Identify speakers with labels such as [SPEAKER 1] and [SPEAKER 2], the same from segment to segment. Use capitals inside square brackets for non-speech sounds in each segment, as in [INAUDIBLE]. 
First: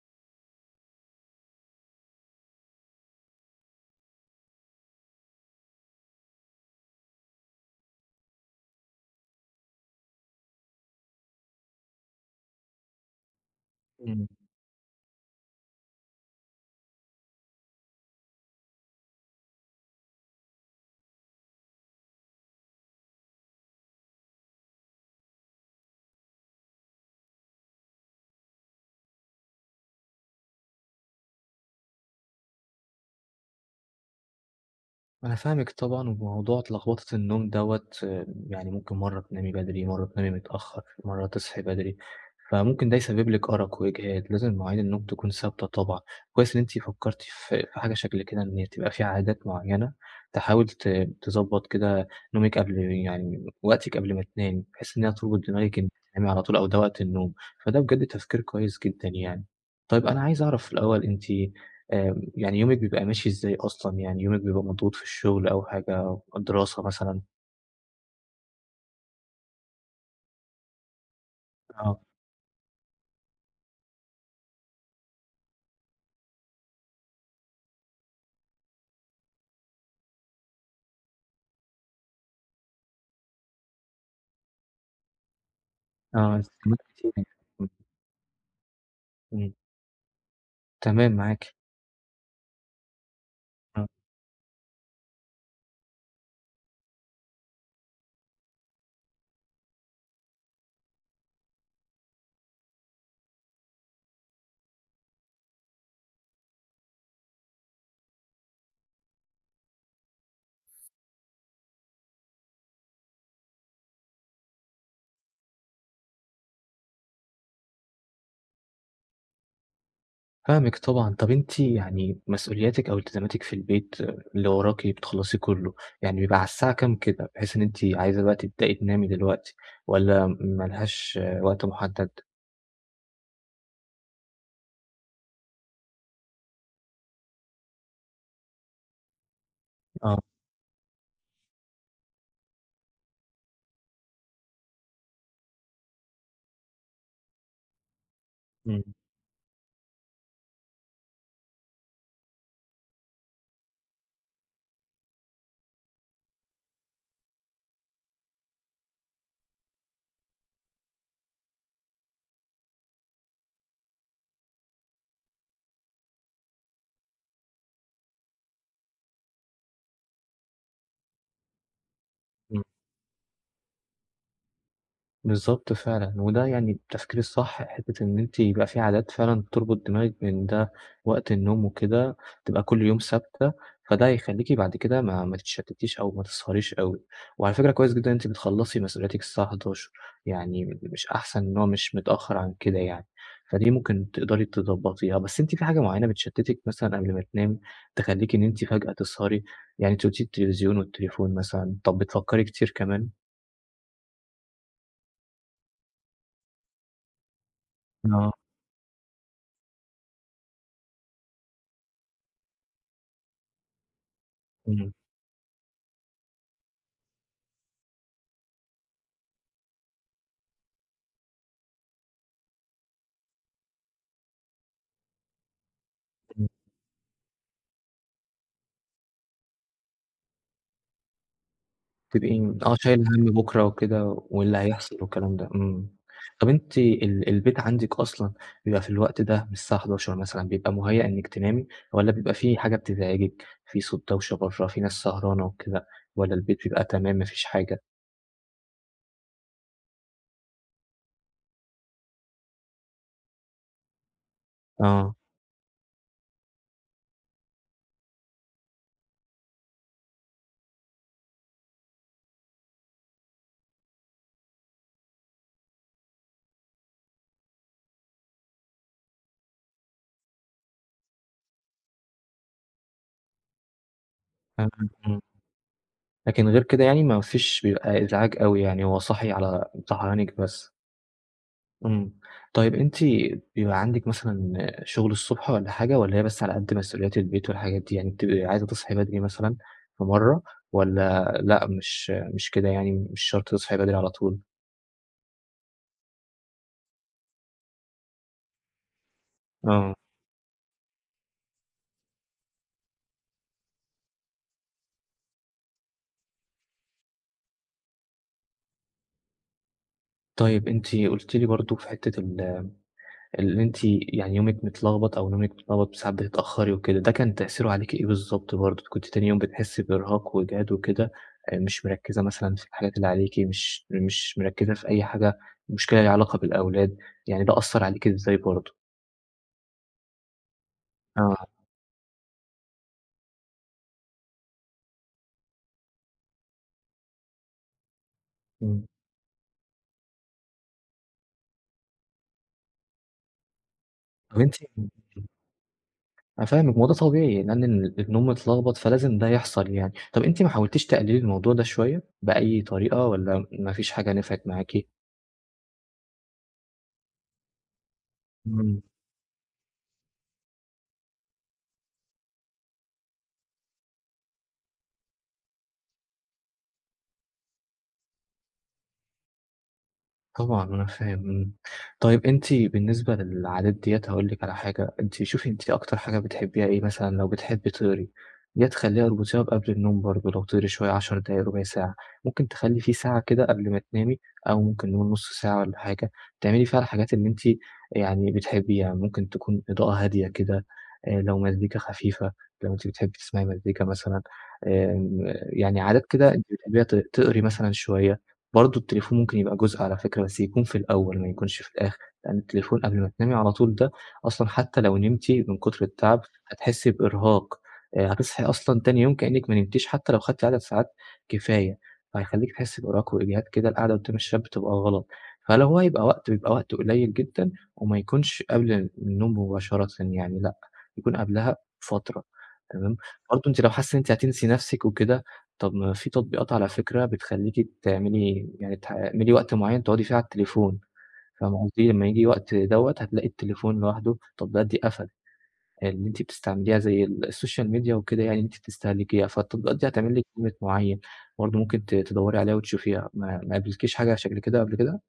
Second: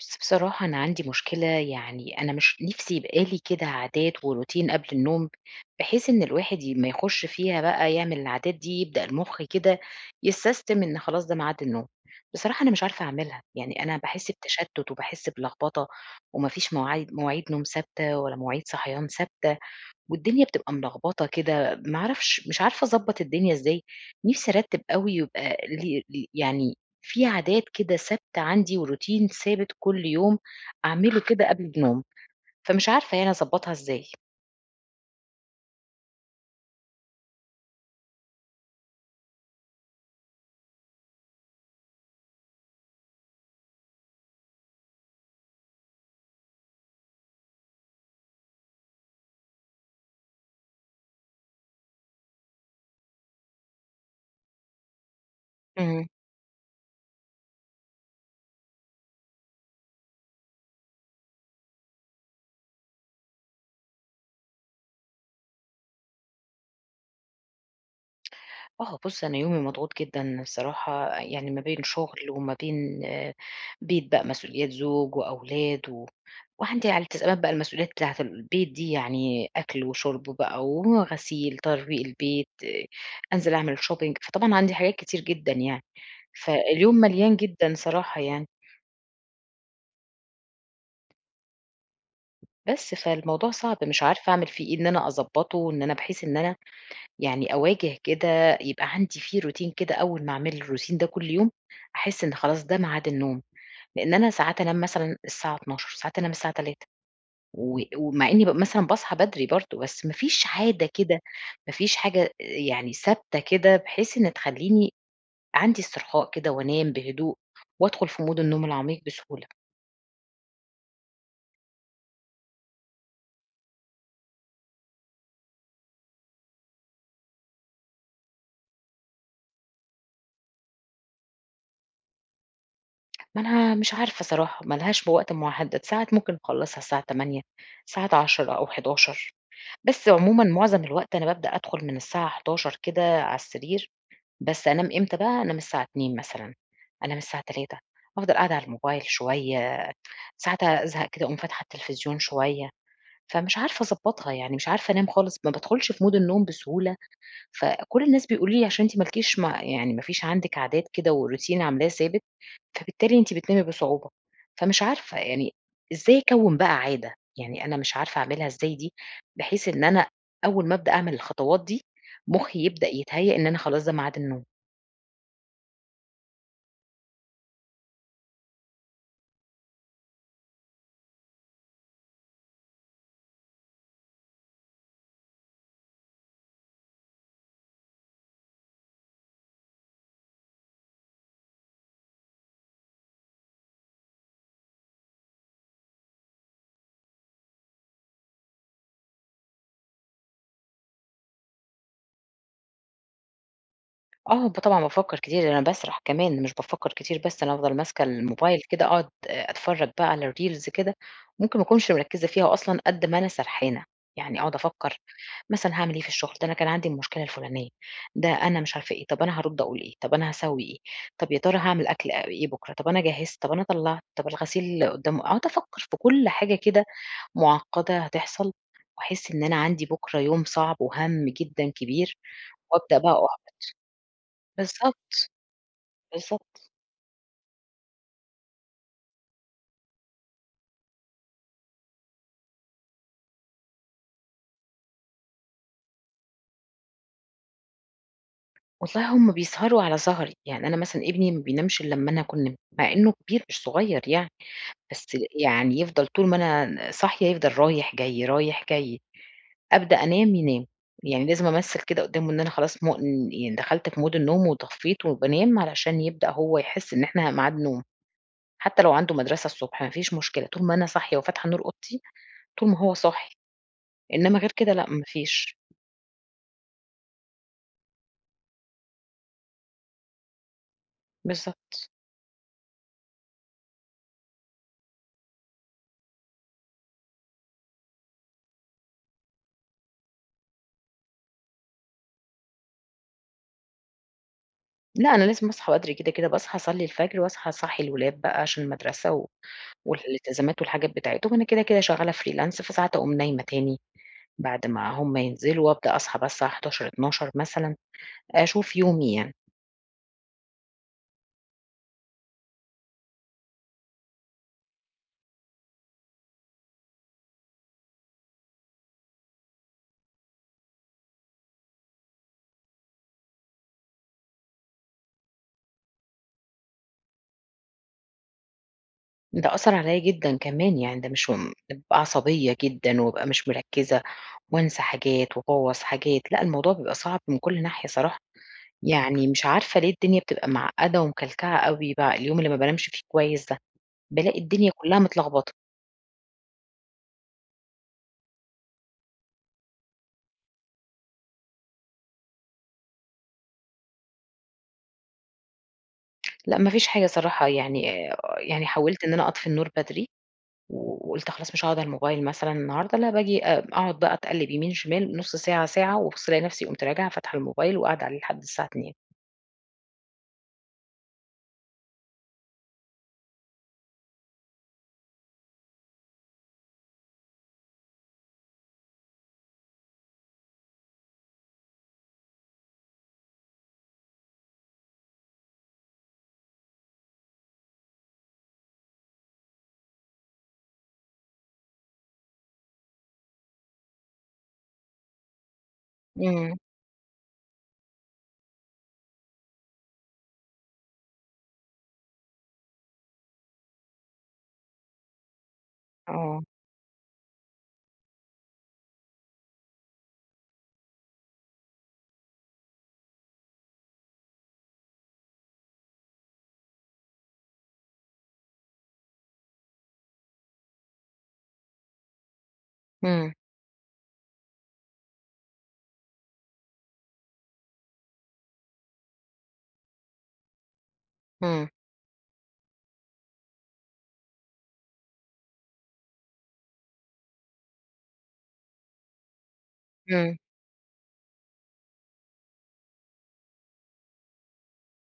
[SPEAKER 1] بس بصراحة أنا عندي مشكلة يعني أنا مش نفسي يبقى لي كده عادات وروتين قبل النوم. بحيث إن الواحد ي أمّا يخُش فيها بقي يعمل العادات دي، يبدأ المُخ كده يسستم إن خلاص، ده ميعاد النوم. بصراحة أنا مش عارفة أعملها، يعني أنا
[SPEAKER 2] إمم.
[SPEAKER 1] باحس بتشتُّت وباحس بلغبطة وما فيش موعي مواعيد نوم ثابتة ولا مواعيد صحيان ثابتة، والدنيا بتبقي ملغبطة كده، ما أعرفش مش عارفة أضبّط الدنيا إزاي؟ نفسي أرتّب أوي يبقى ل ل يعني في عادات كده ثابتة عندي، وروتين ثابت كل يوم أعمله كده قبل النوم. فمش عارفة يعني أضبّطها إزاي؟
[SPEAKER 2] أنا فاهمِك طبعًا، وموضوع ت لغبطة النوم دوّة يعني ممكن مرّة تنامي بدري، مرّة تنامي متأخر، مرّة تصحي بدري، فممكن ده يسبب لِك أرق وإجهاد، لازم مواعيد النوم تكون ثابتة طبعًا، كويس إن أنتِ فكّرتِ في في حاجة شكل كده، إن هي تبقي في عادات معيّنة تحاول ت تضبّط كده نومِك قبل يعني وقتِك قبل ما تنامي، بحيث إن هي تُربط دماغِك إن
[SPEAKER 1] إمم.
[SPEAKER 2] تنامي على طول أو ده وقت النوم، فده بجد تفكير كويس جدًا يعني. طيب أنا عايز أعرف الأول أنتِ، آآ يعني يومِك بيبقي ماشي إزاي أصلًا يعني، يومِك بيبقى مضغوط في الشغل أو حاجة، دراسة مثلًا؟
[SPEAKER 1] آه، بُص، أنا يومي مضغوط جدًا الصراحة، يعني ما بين
[SPEAKER 2] آه.
[SPEAKER 1] شُغل وما بين بيت بقى، مسؤوليات زوج وأولاد و وعندي على التزامات بقى، المسؤوليّات بتاعة ال البيت دي يعني، أكْل وشُرب بقى وغسيل، ترويق البيت، أنزِل أعمل shopping فطبعًا عندي حاجات كتير جدًا يعني،
[SPEAKER 2] آه، الترامات
[SPEAKER 1] فاليوم
[SPEAKER 2] كتيرة يعني،
[SPEAKER 1] مليان
[SPEAKER 2] امم.
[SPEAKER 1] جدًا صراحة يعني.
[SPEAKER 2] إمم. تمام، معاكِ.
[SPEAKER 1] بس، فالموضوع صعب
[SPEAKER 2] آه.
[SPEAKER 1] مش عارفة أعمل فيه إيه؟ إن أنا أضبّطه، إن أنا بحيث إن أنا يعني أواجه كده، يبقى عندي في روتين كده أوّل ما أعمل الروتين ده كل يوم، أحس إن خلاص، ده ميعاد النوم، لأن أنا ساعات أنام مثلًا الساعة 00:00، ساعات أنام الساعة 03:00 و ومع إني بابقى مثلًا باصحى بدري برضه، بس ما فيش عادة كده، ما فيش حاجة أ يعني ثابتة كده، بحيث إن تخلّيني عندي استرخاء كده وأنام بهدوء وأدخل في مود النوم العميق بسهولة.
[SPEAKER 2] فاهمِك طبعًا، طَب أنتِ يعني مسؤوليّاتِك أو التزاماتِك في البيت، اللي وراكِ بتخلَّصيه كله، يعني بيبقى على الساعة كم كده، بحيث إن أنتِ عايزة بقى تبدئي تنامي دلوقتي واّلا م ما لهاش وقت مُحدَّد؟
[SPEAKER 1] ما أنا مش عارفة صراحة، ما لهاش بوقت محدَّد، ساعات ممكن أخلَّصها الساعة 20:00، ساعات 22:00 أو 23:00، بس
[SPEAKER 2] آه.
[SPEAKER 1] عمومًا معظم الوقت أنا بابدأ أدخل من الساعة 23:00 كده على السرير، بس أنام إمتى بقى، أنام الساعة 02:00 مثلًا، أنام الساعة 03:00 أفضَل قاعدة على
[SPEAKER 2] إمم.
[SPEAKER 1] الموبايل شوية، ساعات أزهق كده أقوم فاتحة التلفزيون شوية. فمش عارفة أضبّطها يعني، مش عارفة أنام خالص، ما بادخلش في Mood النوم بسهولة. فكل الناس بيقولوا لي عشان أنتِ ما لكيش م يعني ما فيش عندِك عادات كده وRoutine عاملاه ثابت، فبالتالي أنتِ بتنامي بصعوبة، فمش عارفة يعني إزاي أكوِّن بقى عادة؟ يعني أنا مش عارفة أعمِلها إزاي دي، بحيث إن أنا أول ما ابدأ أعمل الخطوات دي، مخّي
[SPEAKER 2] إمم.
[SPEAKER 1] يبدأ يتهيأ إن أنا خلاص ده ميعاد النوم.
[SPEAKER 2] بالضبط فعلًا، وده يعني التفكير الصح، حتّة بإن أنتِ يبقى في عادات فعلًا تربُط دماغِك إن ده وقت النوم وكده، تبقى كل يوم ثابتة، فده هيخلّيكِ بعد كده ما ما تتشتتيش أو ما تسهريش أوي. وعلى فكرة كويس جدًا إن أنتِ بتخلَّصي مسؤولياتِك الساعة 23:00 يعني مش أحسن، إن هو مش متأخر عن كده يعني، فدي ممكن تقدري تضبّطيها. بس أنتِ في حاجة معيّنة بتشتتِك مثلًا قبل ما تنامي، تخلّيكِ إن أنتِ فجأة تسهري، يعني أنت قُلتِ لي التلفزيون والتليفون مثلًا، طب بتفكري كتير كمان؟
[SPEAKER 1] آه، ده طبعًا، بافكَّر كتير، ده أنا باسرح كمان مش بافكَّر كتير بس. أنا بافضل ماسكة
[SPEAKER 2] آه.
[SPEAKER 1] الموبايل كده، أقعد أ أتفرَّج بقى على الReels كده، ممكن ما أكونش مركِّزة فيها أصلًا، قدّ ما أنا سرحانة، يعني أقعد
[SPEAKER 2] امم.
[SPEAKER 1] أفكَّر مثلًا هاعمل إيه في الشغل، ده أنا كان عندي المشكلة الفلانية، ده أنا مش عارفة إيه، طب أنا هارُدّ أقول إيه، طب أنا هاسوّي إيه، طب يا ترى هاعمل أكل آآ إيه بكرة، طب أنا جهِّزت، طب أنا طلَّعت، طب الغسيل قدّامه أقعد أفكَّر في كل
[SPEAKER 2] تمام.
[SPEAKER 1] حاجة كده معقَّدة هتحصل، وأحسّ إن أنا عندي بكرة يوم صعب وهمّ جدًا كبير،
[SPEAKER 2] تبقي آه،
[SPEAKER 1] وأبدأ
[SPEAKER 2] شايلة
[SPEAKER 1] بقى
[SPEAKER 2] همّ
[SPEAKER 1] أُحبَط.
[SPEAKER 2] بكرة وكده، واللي هيحصل
[SPEAKER 1] بالضبط،
[SPEAKER 2] والكلام ده، إمم. طب
[SPEAKER 1] بالضبط.
[SPEAKER 2] أنتِ ال البيت عندكِ أصلًا بيبقى في الوقت ده من الساعة 23:00 مثلًا، بيبقى مُهيّأ إنكِ تنامي؟ والَّا بيبقى في حاجة بتزعجكِ، في صوت دوشة برّه، في ناس سهرانة وكده، والَّا البيت بيبقى تمام، ما فيش حاجة؟
[SPEAKER 1] والله هم بيسهروا على سهري، يعني أنا مثلًا ابني ما بينامش إلَّا أما أنا أكون نِمت، مع إنه كبير مش صغير يعني، بس
[SPEAKER 2] آه.
[SPEAKER 1] يعني يفضل طول ما أنا ن صاحية يفضل رايح جاي، رايح جاي، أبدأ أنام، ينام، يعني لازم أمثِّل كده قدّامه إن أنا خلاص م يعني دخلت في Mood النوم وطفِّيت وبانام، علشان يبدأ هو يحسّ إن إحنا ميعاد نوم، حتى لو عنده مدرَسَة الصُبح، ما فيش مشكلة، طول ما أنا صاحية وفاتحة نور أوضتي، طول ما هو صاحي، إنمَّا غير
[SPEAKER 2] فاهمِك،
[SPEAKER 1] كده لأ، ما
[SPEAKER 2] آه.
[SPEAKER 1] فيش.
[SPEAKER 2] لكن غير كده يعني ما فيش بيبقى إزعاج أوي يعني، هو صاحي على صحيانكِ بس؟
[SPEAKER 1] بالضبط.
[SPEAKER 2] إمم، طيب أنتِ بيبقى عندِك مثلًا شغل الصبح والًا حاجة، والّا هي بس على قد مسؤوليات البيت والحاجات دي؟ يعني بتبقي عايزة تصحي بدري مثلًا في مرة، والّا لأ، مش مش كده، يعني مش شرط تصحي بدري على طول؟
[SPEAKER 1] لأ، أنا لازم أصحى بدري كده، كده، باصحى أصلّي الفجر وأصحى أصحّي الولاد بقى عشان المدرسة و
[SPEAKER 2] آه.
[SPEAKER 1] والالتزامات والحاجات بتاعتهم وأنا كده، كده شغالة freelance، فساعات أقوم نايمة تاني بعد ما هُم ينزْلوا وأبدأ أصحى بقى الساعة 11:00، 12:00 مثلًا، أشوف يومي يعني.
[SPEAKER 2] طيب أنتِ قُلت لي برضه في حتة ال اللي أنتِ يعني يومِك متلغبط أو نومِك متغلبط وساعات بتتأخري وكده، ده كان تأثيره عليكِ إيه بالضبط؟ برضه كنتِ تاني يوم بتحسّي بإرهاق وإجهاد وكده، آآ، مش مركّزة مثلًا في الحاجات اللي عليكِ، مش مش مركّزة في أي حاجة، مُشْكلة ليها علاقة بالأولاد، يعني ده أثّر عليكِ إزاي برضه؟
[SPEAKER 1] ده أثّر عليّا جدًا كمان يعني، ده مش
[SPEAKER 2] آه.
[SPEAKER 1] هُم بابقى عصبية جدًا وأبقى مش مركّزة وأنسى حاجات وأبوّظ حاجات، لأ، الموضوع بيبقى صعب من كل ناحية صراحة.
[SPEAKER 2] إمم.
[SPEAKER 1] يعني مش عارفة ليه الدنيا بتبقى معقدة ومكلكعة أوي، بع اليوم اللي ما بانامشِ فيه كويس ده، بالاقي
[SPEAKER 2] طب أنتِ
[SPEAKER 1] الدنيا كلها
[SPEAKER 2] [UNINTELLIGIBLE]
[SPEAKER 1] متلغبطة.
[SPEAKER 2] أنا فاهمِك، ما هو ده طبيعي لأن ال النوم متلغبط، فلازم ده يحصل يعني. طب أنتِ ما حاولتيش تقللي الموضوع ده شوية، بأي طريقة والّا مافيش حاجة نفعت معاكِ؟
[SPEAKER 1] لأ ما فيش حاجة صراحة، يعني أ يعني
[SPEAKER 2] امم.
[SPEAKER 1] حاولت إن أنا أطفي النور بدري و وقُلت خلاص مش هاقعد على الموبايل مثلًا النهاردة، لأ باجي أ أقعد بقى أتقلّب يمين، شمال، نص ساعة، ساعة، وأبُص ألاقي نفسي قُمت راجعة فاتحة الموبايل، وقاعدة عليه لحد الساعة 02:00.
[SPEAKER 2] طبعًا أنا فاهم، إمم. طيب أنتِ بالنسبة للعادات ديّة، هاقول لك على حاجة، أنتِ شوفي أنتِ أكتر حاجة بتحبيها إيه؟ مثلًا، لو بتحبي تقري، يا تخلّيها أربطيها بقبل النوم برضه لو تقري شوية، 10 دقايق، 0،25 ساعة. ممكن تخلّي في ساعة كده قبل ما تنامي أو ممكن نقول 0،5 ساعة والّا حاجة، تعملي فيها الحاجات اللي أنتِ يعني بتحبيها، ممكن تكون إضاءة هادية كده، آآ، لو مزيكا خفيفة، لو أنتِ بتحبي تسمعي مزيكا مثلًا، آمم، يعني عادات كده أنتِ
[SPEAKER 1] إمم.
[SPEAKER 2] بتحبيها، تق تقري مثلًا شوية. برضه التليفون ممكن يبقى جزء على فكرة بس يكون في الأول، ما يكونش في الآخر، لإن التليفون قبل ما تنامي على طول ده أصلًا حتّى لو نمتِ من كتر التعب،
[SPEAKER 1] آه.
[SPEAKER 2] هتحسّي بإرهاق، آآ، هتصحي أصلًا تاني يوم كإنِّك ما نمتِيش حتّى لو خدتِ عدد ساعات كفاية فهيخلّيكِ تحسّي بإرهاق وإجهاد كده القعدة قدام الشاشة بتبقى غلط. فلو هو يبقى وقت، بيبقى وقت قليل جدًا، وما يكونش قبل ال النوم مباشرة يعني لأ، يكون قبلها فترة، تمام؟
[SPEAKER 1] إمم.
[SPEAKER 2] برضه أنتِ لو حاسّة إن أنتِ هتنسي نفسِك وكده، طب ما في تطبيقات على فكرة بتخلّيكِ تعملي يعني تح تعملي وقت معيّن تقعدي فيه على التليفون، فاهمة
[SPEAKER 1] إمم.
[SPEAKER 2] قصدي؟ لمّا ييجي وقت دوّة، هتلاقي التليفون لوحده التطبيقات دي قفلت، آآ، اللي أنتِ بتستعمليها، زي ال السوشيال ميديا وكده يعني اللي أنتِ بتستهلكيها، فالتطبيقات دي هتعمل لِك
[SPEAKER 1] إمم.
[SPEAKER 2] Limit معيّن، برضه ممكن ت تدوّري عليها وتشوفيها. ما ما قابلكِيش حاجة على شكل كده قبل كده؟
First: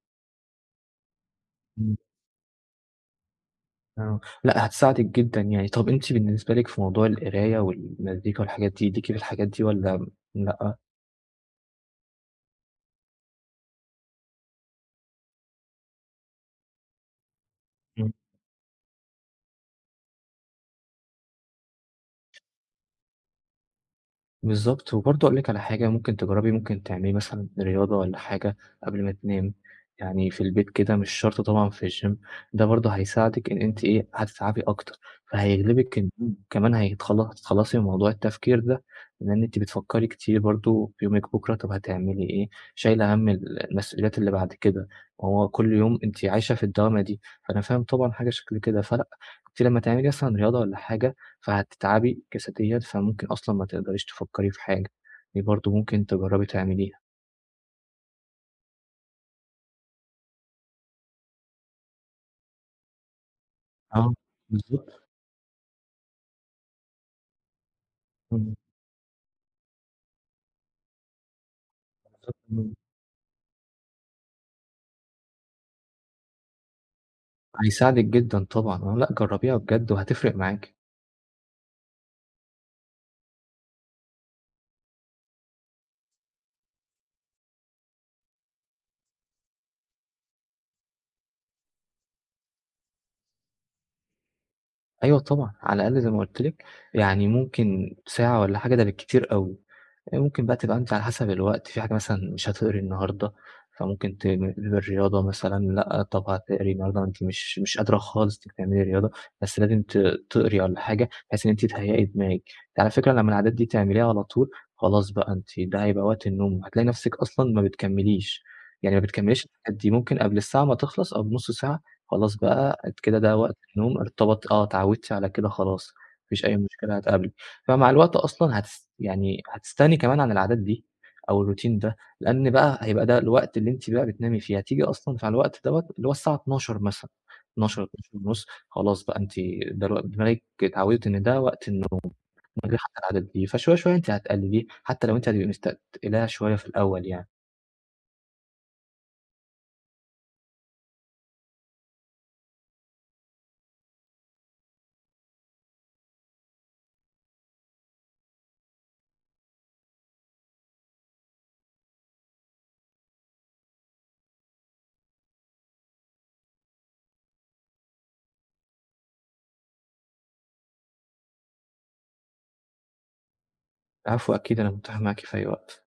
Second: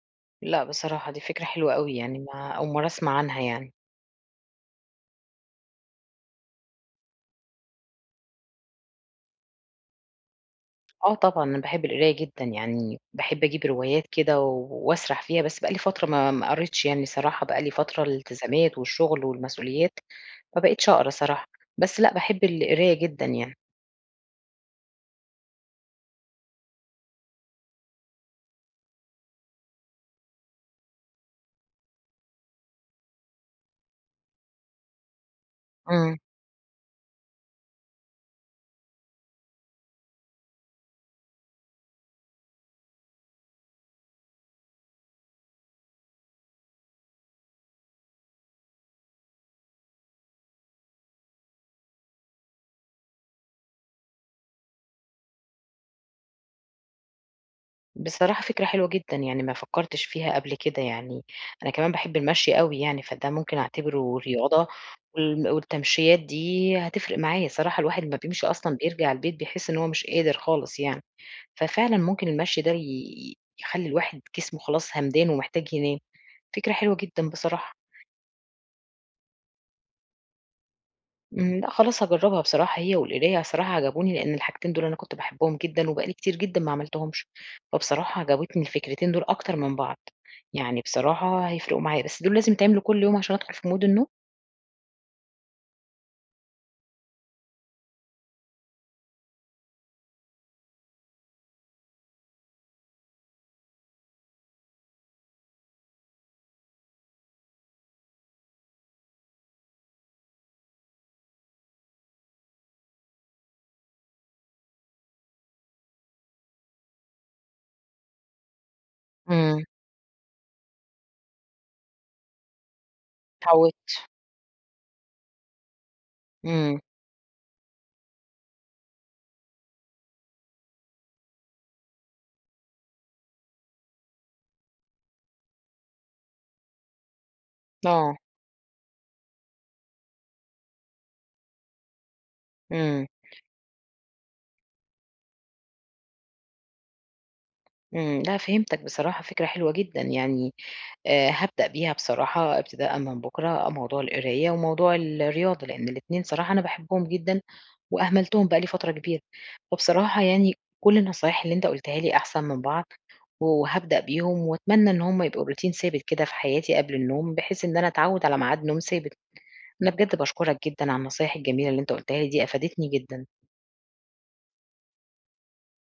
[SPEAKER 1] لأ بصراحة دي فكرة حلوة أوي.
[SPEAKER 2] إمم.
[SPEAKER 1] يعني ما أول مرّة أسمع عنها يعني.
[SPEAKER 2] آه. لأ هتساعدِك جدًا يعني. طب أنتِ بالنسبة لِك في موضوع القراية والمزيكا والحاجات دي، ليكِ في الحاجات دي، والّا امم، لأ؟
[SPEAKER 1] آه طبعًا، أنا باحب القراية جدًا. يعني باحب أجيب روايات كده و واسرح فيها بس بقى لي فترة ما ما قَريتش يعني صراحة، بقى لي فترة
[SPEAKER 2] إمم.
[SPEAKER 1] الالتزامات والشغل والمسؤوليات، ما بقيتش أقرا صراحة، بس لأ، باحب القراية جدًا يعني.
[SPEAKER 2] بالضبط. وبرضه هاقول لِك على حاجة، ممكن تجرّبي ممكن تعملي مثلًا رياضة والّا حاجة قبل ما تنامي، يعني في البيت كده، مش شرط طبعًا في الgym. ده برضه هيساعدِك إن أنتِ إيه، هتتعبي أكتر، فهيغلبِك
[SPEAKER 1] إمم.
[SPEAKER 2] النوم كمان هيتخلص هتتخلّصي من موضوع التفكير ده، لإن أنتِ بتفكّري كتير برضه في يومِك بكرا، طب هتعملي إيه؟ شايلة هَم ال المسؤوليات اللي بعد كده، ما هو كل يوم أنتِ عايشة في الدوامة دي، فأنا فاهم طبعًا حاجة شكل كده. فلأ، أنتِ لمّا تعملي مثلًا رياضة والّا حاجة، فهتتعبي جسديًا، فممكن أصلًا ما تقدريش تفكّري في حاجة. دي برضه ممكن تجرّبي تعمليها.
[SPEAKER 1] بصراحة فكرة حلوة جدًا، يعني ما فكّرتش فيها قبل كده يعني، أنا كمان باحب المشي أوي يعني، فده ممكن
[SPEAKER 2] آه،
[SPEAKER 1] أعتبره رياضة
[SPEAKER 2] بالضبط.
[SPEAKER 1] وال والتَمشيّات دي هتفرق معايا، صراحة الواحد أمّا بيمشي
[SPEAKER 2] إمم.
[SPEAKER 1] أصلًا بيرجع البيت، بيحِس إن هو مش قادر خالص يعني. ففعلًا ممكن
[SPEAKER 2] بالضبط،
[SPEAKER 1] المشي ده
[SPEAKER 2] إمم.
[SPEAKER 1] ي يخلّي الواحد جسمه خلاص هَمدان، ومحتاج ينام. فكرة حلوة جدًا بصراحة.
[SPEAKER 2] هيساعدِك جدًا طبعًا. لأ، جرّبيها بجد، وهتفرق معاكِ.
[SPEAKER 1] امم، لأ خلاص هاجرَّبها بصراحة، هي والقراية، بصراحة عجبوني لأن الحاجتين دول أنا كنت باحبهم جدًا، وبقى لي كتير جدًا ما عملتهُمش، فبصراحة عجبتني الفكرتين دول أكتر من بعض، يعني بصراحة هيفرِقوا معايا، بس دول لازم يتعملوا كل يوم عشان أدخل في Mood النوم؟
[SPEAKER 2] أيوه طبعًا، على الأقل زي ما قُلت لِك يعني ممكن ساعة والَّا حاجة ده بالكتير أوي، ممكن بقى تبقى أنتِ على حسب الوقت، في حاجة مثلًا مش هتقري النهاردة، فممكن ت للرياضة مثلًا لأ، طب هتقري النهاردة أنتِ مش مش قادرة خالص تعملي رياضة، بس لازم ت تقري والَّا حاجة بحيث إن أنتِ تهيأي دماغك. على فكرة لمَّا العادات دي تعمليها على طول، خلاص بقى أنتِ ده هيبقى وقت النوم، هتلاقي نفسك أصلًا ما بتكمّليش، يعني ما بتكمّليش
[SPEAKER 1] امم.
[SPEAKER 2] الحاجات دي، ممكن قبل الساعة ما تخلص أو ب0،5 ساعة، خلاص بقى كده ده وقت النوم،
[SPEAKER 1] اتعوّدت.
[SPEAKER 2] ارتبط آه، اتعودتِ على كده خلاص، ما فيش أي
[SPEAKER 1] امم.
[SPEAKER 2] مشكلة هتقابلِك. فمع الوقت أصلًا هتس يعني هتستغني كمان عن العادات دي، أو الRoutine ده، لأن بقى هيبقى ده الوقت اللي أنتِ بقى بتنامي فيه، هتيجي أصلًا مع الوقت دوَّة اللي هو الساعة 00:00 مثلًا، اتناشر اتناشر
[SPEAKER 1] آه.
[SPEAKER 2] ونُص خلاص بقى، أنتِ ده الو دماغك اتعوِّدت إن ده وقت النوم إنه [UNINTELLIGIBLE] حتى
[SPEAKER 1] امم.
[SPEAKER 2] العادات دي، فشوية شوية أنتِ هتقلّليه، حتى لو أنتِ هتبقى مستتقِلاها شوية في الأوَّل يعني.
[SPEAKER 1] إمم، لأ فهِمتَك، بصراحة فكرة حلوة جدًا، يعني آآ، هابدأ بيها بصراحة ابتداءً من بكرة موضوع القراية وموضوع الرياضة، لأن الإتنين صراحة أنا باحبهم جدًا وأهملتُهم بقى لي فترة كبيرة. فبصراحة يعني كل النصايح اللي أنتَ قلتها لي أحسن من بعض، وهابدأ بيهم وأتمنى إن هم يبقوا Routine ثابت كده في حياتي قبل النوم، بحيث إن أنا أتعوِّد على ميعاد نوم ثابت. أنا بجد باشكُرَك جدًا على النصايح الجميلة اللي أنتَ قُلتها لي دي، أفادِتني جدًا.
[SPEAKER 2] العفو، أكيد أنا متاح معاكِ في أي وقت.